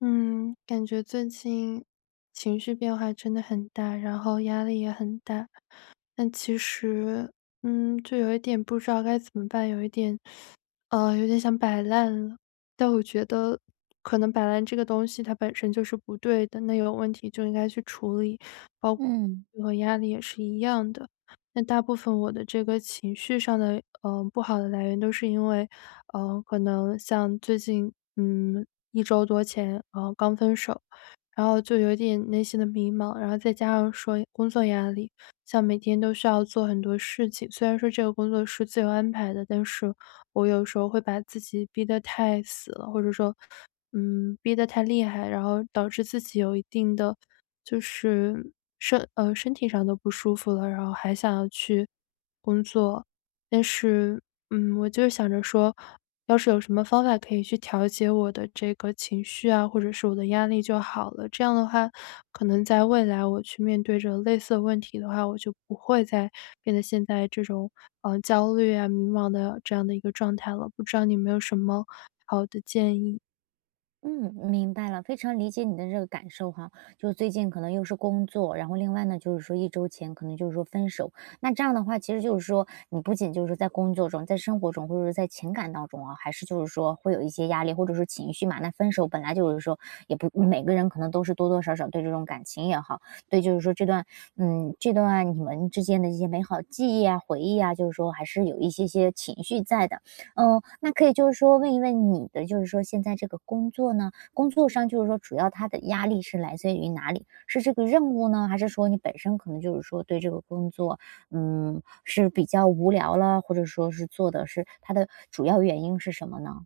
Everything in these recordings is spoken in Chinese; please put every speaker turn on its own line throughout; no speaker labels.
嗯，感觉最近情绪变化真的很大，然后压力也很大。但其实，就有一点不知道该怎么办，有点想摆烂了。但我觉得，可能摆烂这个东西它本身就是不对的，那有问题就应该去处理，包括
嗯
和压力也是一样的。那大部分我的这个情绪上的，不好的来源都是因为，可能像最近，一周多前，刚分手，然后就有点内心的迷茫，然后再加上说工作压力。像每天都需要做很多事情，虽然说这个工作是自由安排的，但是我有时候会把自己逼得太死了，或者说，逼得太厉害，然后导致自己有一定的就是身体上都不舒服了，然后还想要去工作，但是我就是想着说。要是有什么方法可以去调节我的这个情绪啊，或者是我的压力就好了。这样的话，可能在未来我去面对着类似的问题的话，我就不会再变得现在这种焦虑啊、迷茫的这样的一个状态了。不知道你有没有什么好的建议？
嗯，明白了，非常理解你的这个感受哈。就最近可能又是工作，然后另外呢，就是说1周前可能就是说分手。那这样的话，其实就是说你不仅就是在工作中，在生活中，或者是在情感当中啊，还是就是说会有一些压力，或者说情绪嘛。那分手本来就是说也不每个人可能都是多多少少对这种感情也好，对就是说这段你们之间的一些美好记忆啊、回忆啊，就是说还是有一些些情绪在的。嗯，那可以就是说问一问你的，就是说现在这个工作呢，工作上就是说主要它的压力是来自于哪里？是这个任务呢，还是说你本身可能就是说对这个工作，是比较无聊了，或者说是做的是它的主要原因是什么呢？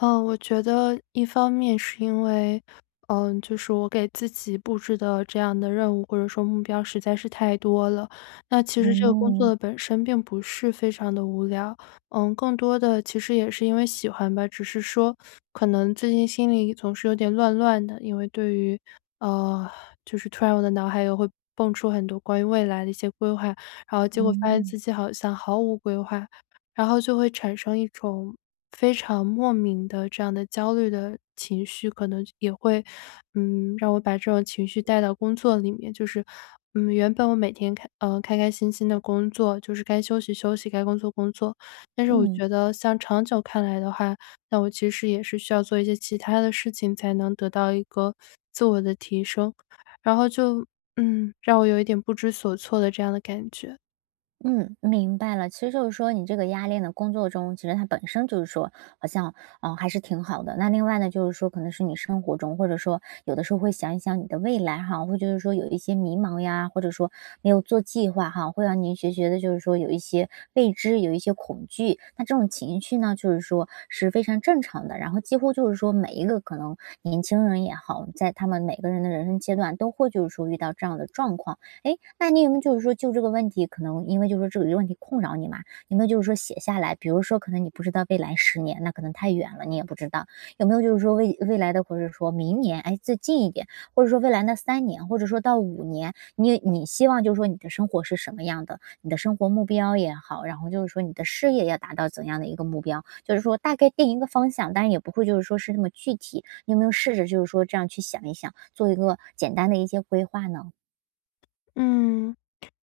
嗯，我觉得一方面是因为，就是我给自己布置的这样的任务或者说目标实在是太多了。那其实这个工作
嗯
的本身并不是非常的无聊，更多的其实也是因为喜欢吧，只是说可能最近心里总是有点乱乱的，因为对于，呃，就是突然我的脑海又会蹦出很多关于未来的一些规划，然后结果发现
嗯
自己好像毫无规划，然后就会产生一种非常莫名的这样的焦虑的情绪，可能也会，让我把这种情绪带到工作里面。就是，原本我每天开开心心的工作，就是该休息休息，该工作工作。但是我
嗯。
觉得，像长久看来的话，那我其实也是需要做一些其他的事情，才能得到一个自我的提升。然后就，让我有一点不知所措的这样的感觉。
嗯，明白了。其实就是说，你这个压力呢，工作中其实它本身就是说，好像还是挺好的。那另外呢，就是说，可能是你生活中，或者说有的时候会想一想你的未来哈，会就是说有一些迷茫呀，或者说没有做计划哈，会让您学学的，就是说有一些未知，有一些恐惧。那这种情绪呢，就是说是非常正常的。然后几乎就是说每一个可能年轻人也好，在他们每个人的人生阶段都会就是说遇到这样的状况。哎，那你有没有就是说就这个问题，可能因为就是说这个问题困扰你嘛，有没有就是说写下来？比如说，可能你不知道未来10年，那可能太远了，你也不知道有没有就是说未来的，或者说明年，哎，再近一点，或者说未来那3年，或者说到5年，你希望就是说你的生活是什么样的？你的生活目标也好，然后就是说你的事业要达到怎样的一个目标？就是说大概定一个方向，但是也不会就是说是那么具体。你有没有试着就是说这样去想一想，做一个简单的一些规划呢？
嗯。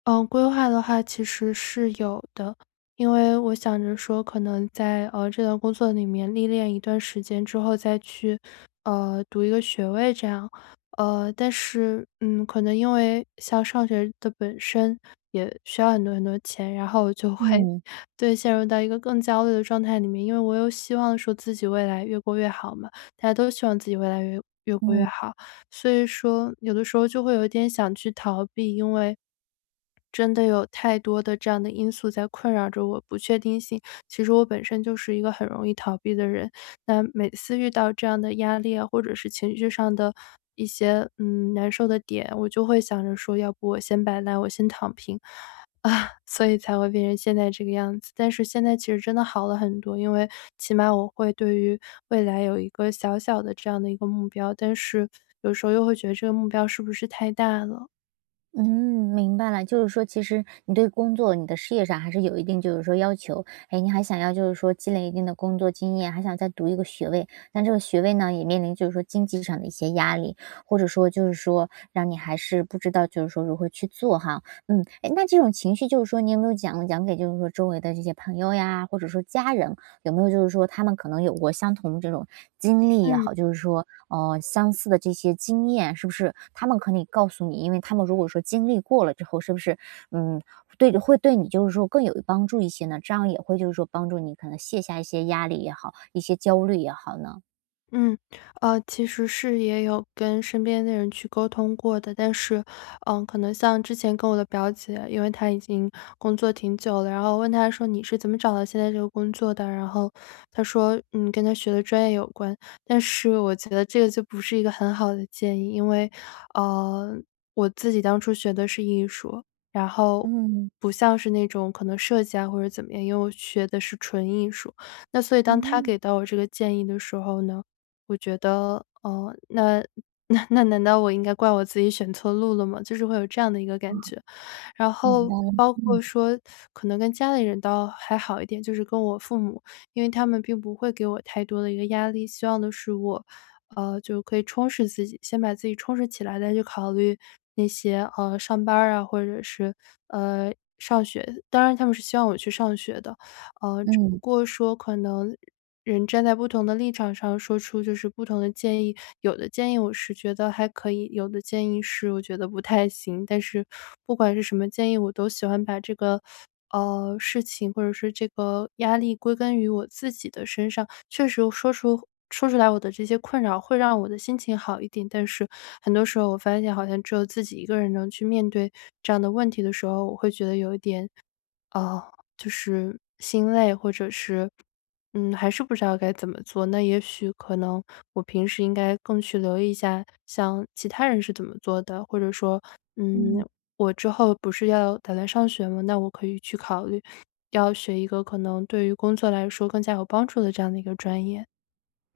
嗯，规划的话其实是有的，因为我想着说，可能在这段工作里面历练一段时间之后，再去读一个学位这样，但是可能因为像上学的本身也需要很多很多钱，然后我就会
嗯。
对陷入到一个更焦虑的状态里面，因为我又希望说自己未来越过越好嘛，大家都希望自己未来越越过越
嗯
好，所以说有的时候就会有一点想去逃避，因为真的有太多的这样的因素在困扰着我，不确定性。其实我本身就是一个很容易逃避的人，那每次遇到这样的压力啊，或者是情绪上的一些难受的点，我就会想着说，要不我先摆烂，我先躺平啊，所以才会变成现在这个样子。但是现在其实真的好了很多，因为起码我会对于未来有一个小小的这样的一个目标，但是有时候又会觉得这个目标是不是太大了。
嗯，明白了，就是说，其实你对工作、你的事业上还是有一定，就是说要求。哎，你还想要就是说积累一定的工作经验，还想再读一个学位，但这个学位呢，也面临就是说经济上的一些压力，或者说就是说让你还是不知道就是说如何去做哈。嗯，哎，那这种情绪就是说，你有没有讲讲给就是说周围的这些朋友呀，或者说家人？有没有就是说他们可能有过相同这种经历也
嗯。
好，就是说，相似的这些经验，是不是他们可以告诉你？因为他们如果说经历过了之后，是不是，嗯，对，会对你就是说更有帮助一些呢？这样也会就是说帮助你可能卸下一些压力也好，一些焦虑也好呢？
嗯，其实是也有跟身边的人去沟通过的，但是，可能像之前跟我的表姐，因为她已经工作挺久了，然后问她说你是怎么找到现在这个工作的？然后她说，跟她学的专业有关，但是我觉得这个就不是一个很好的建议，因为，呃，我自己当初学的是艺术，然后。
嗯，
不像是那种可能设计啊或者怎么样，因为我学的是纯艺术，那所以当他给
嗯，
到我这个建议的时候呢，我觉得，哦，那难道我应该怪我自己选错路了吗？就是会有这样的一个感觉。然
明
后
白了，
包括
嗯
说可能跟家里人倒还好一点，就是跟我父母，因为他们并不会给我太多的一个压力，希望的是我，就可以充实自己，先把自己充实起来，再去考虑那些，上班儿啊，或者是，呃，上学。当然他们是希望我去上学的，只不
嗯
过说可能人站在不同的立场上说出就是不同的建议，有的建议我是觉得还可以，有的建议是我觉得不太行。但是不管是什么建议，我都喜欢把这个事情或者是这个压力归根于我自己的身上。确实说出来我的这些困扰，会让我的心情好一点。但是很多时候我发现，好像只有自己一个人能去面对这样的问题的时候，我会觉得有一点哦，就是心累，或者是，还是不知道该怎么做。那也许可能我平时应该更去留意一下，像其他人是怎么做的，或者说，
嗯。
嗯，我之后不是要打算上学吗？那我可以去考虑，要学一个可能对于工作来说更加有帮助的这样的一个专业。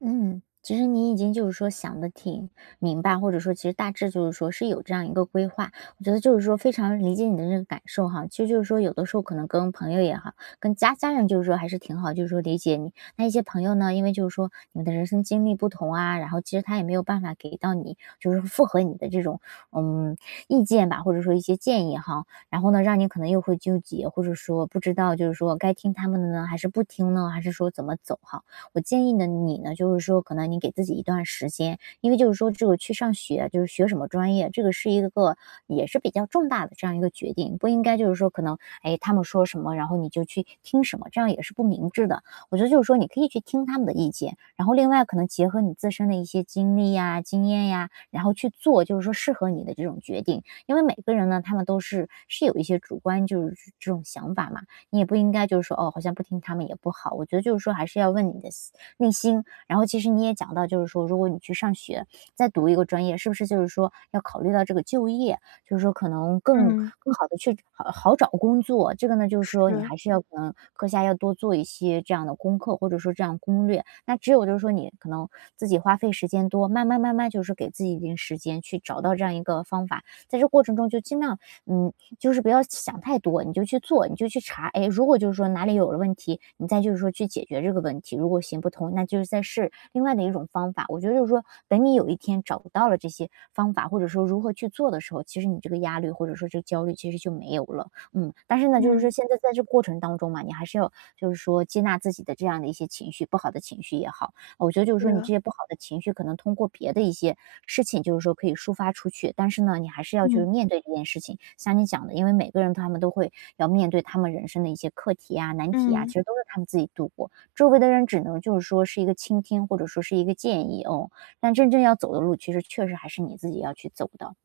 嗯，其实你已经就是说想的挺明白，或者说其实大致就是说是有这样一个规划。我觉得就是说非常理解你的这个感受哈，其实就是说有的时候可能跟朋友也好，跟家人就是说还是挺好，就是说理解你。那一些朋友呢，因为就是说你们的人生经历不同啊，然后其实他也没有办法给到你就是符合你的这种嗯意见吧，或者说一些建议哈，然后呢让你可能又会纠结，或者说不知道就是说该听他们的呢，还是不听呢，还是说怎么走哈。我建议呢你呢，就是说可能你给自己一段时间，因为就是说这个去上学，就是学什么专业，这个是一个也是比较重大的这样一个决定，不应该就是说可能哎他们说什么，然后你就去听什么，这样也是不明智的。我觉得就是说你可以去听他们的意见，然后另外可能结合你自身的一些经历呀、经验呀，然后去做就是说适合你的这种决定，因为每个人呢他们都是有一些主观就是这种想法嘛，你也不应该就是说哦，好像不听他们也不好。我觉得就是说还是要问你的心内心。然后其实你也讲到，就是说如果你去上学再读一个专业，是不是就是说要考虑到这个就业，就是说可能更
嗯，
更好的去好好找工作。这个呢，就是说你
是，
还是要可能课下要多做一些这样的功课，或者说这样攻略。那只有就是说你可能自己花费时间多，慢慢慢慢就是给自己一定时间去找到这样一个方法，在这过程中就尽量嗯就是不要想太多，你就去做，你就去查。哎，如果就是说哪里有了问题，你再就是说去解决这个问题。如果行不通，那就是再试另外的一种方法。我觉得就是说，等你有一天找到了这些方法，或者说如何去做的时候，其实你这个压力或者说这个焦虑其实就没有了。嗯，但是呢，就是说
嗯，
现在在这过程当中嘛，你还是要就是说接纳自己的这样的一些情绪，不好的情绪也好，我觉得就是说你
是，
这些不好的情绪可能通过别的一些事情，就是说可以抒发出去，但是呢，你还是要去
嗯，
面对这件事情。像你讲的，因为每个人他们都会要面对他们人生的一些课题啊、难题啊，其
嗯。
实都是他们自己度过。周围的人只能就是说是一个倾听，或者说是一个建议哦。但真正要走的路，其实确实还是你自己要去走的。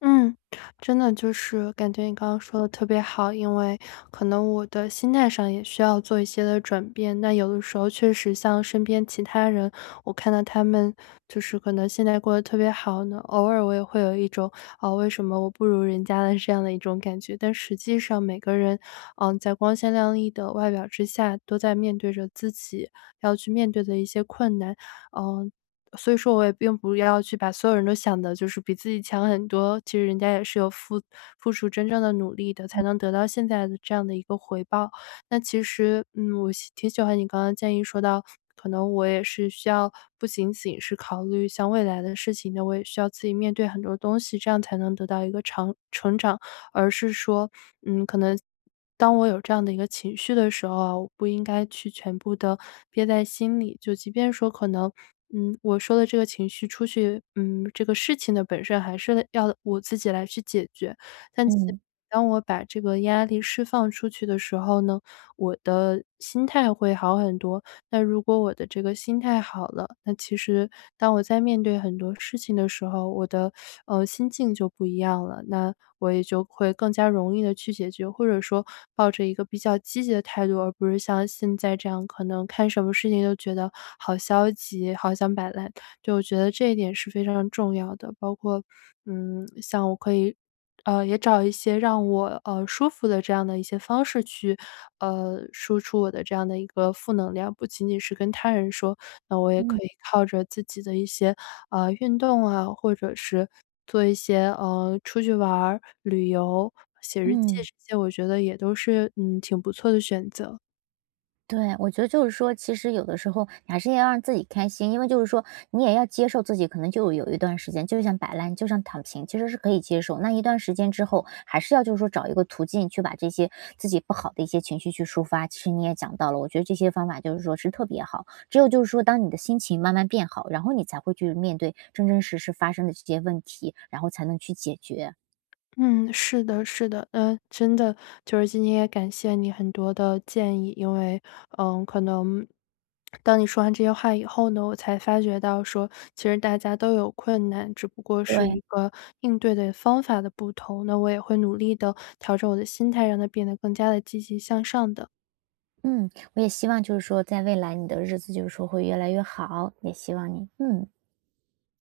嗯，真的就是感觉你刚刚说的特别好，因为可能我的心态上也需要做一些的转变。那有的时候确实像身边其他人，我看到他们就是可能现在过得特别好呢，偶尔我也会有一种啊、为什么我不如人家的这样的一种感觉。但实际上每个人，在光鲜亮丽的外表之下，都在面对着自己要去面对的一些困难。嗯、所以说我也并不要去把所有人都想的，就是比自己强很多，其实人家也是有付出真正的努力的，才能得到现在的这样的一个回报。那其实，我挺喜欢你刚刚建议说到，可能我也是需要不仅仅是考虑像未来的事情那我也需要自己面对很多东西，这样才能得到一个长成长。而是说，可能当我有这样的一个情绪的时候啊，我不应该去全部的憋在心里，就即便说可能我说的这个情绪出去这个事情的本身还是要我自己来去解决。但其
嗯
当我把这个压力释放出去的时候呢，我的心态会好很多。那如果我的这个心态好了，那其实当我在面对很多事情的时候，我的心境就不一样了，那我也就会更加容易的去解决，或者说抱着一个比较积极的态度，而不是像现在这样，可能看什么事情都觉得好消极，好想摆烂。就我觉得这一点是非常重要的，包括像我可以。也找一些让我，舒服的这样的一些方式去，输出我的这样的一个负能量。不仅仅是跟他人说，那我也
嗯
可以靠着自己的一些，运动啊，或者是做一些，出去玩儿、旅游、写日记这
嗯。
些，我觉得也都是，挺不错的选择。
对，我觉得就是说，其实有的时候你还是要让自己开心，因为就是说你也要接受自己可能就有一段时间就想摆烂，就想躺平，其实是可以接受。那一段时间之后，还是要就是说找一个途径去把这些自己不好的一些情绪去抒发。其实你也讲到了，我觉得这些方法就是说是特别好。只有就是说，当你的心情慢慢变好，然后你才会去面对真真实实发生的这些问题，然后才能去解决。
嗯，是的，是的，嗯，真的就是今天也感谢你很多的建议，因为，可能当你说完这些话以后呢，我才发觉到说，其实大家都有困难，只不过是
对，
一个应对的方法的不同。那我也会努力的调整我的心态，让它变得更加的积极向上的。
嗯，我也希望就是说，在未来你的日子就是说会越来越好，也希望你，嗯。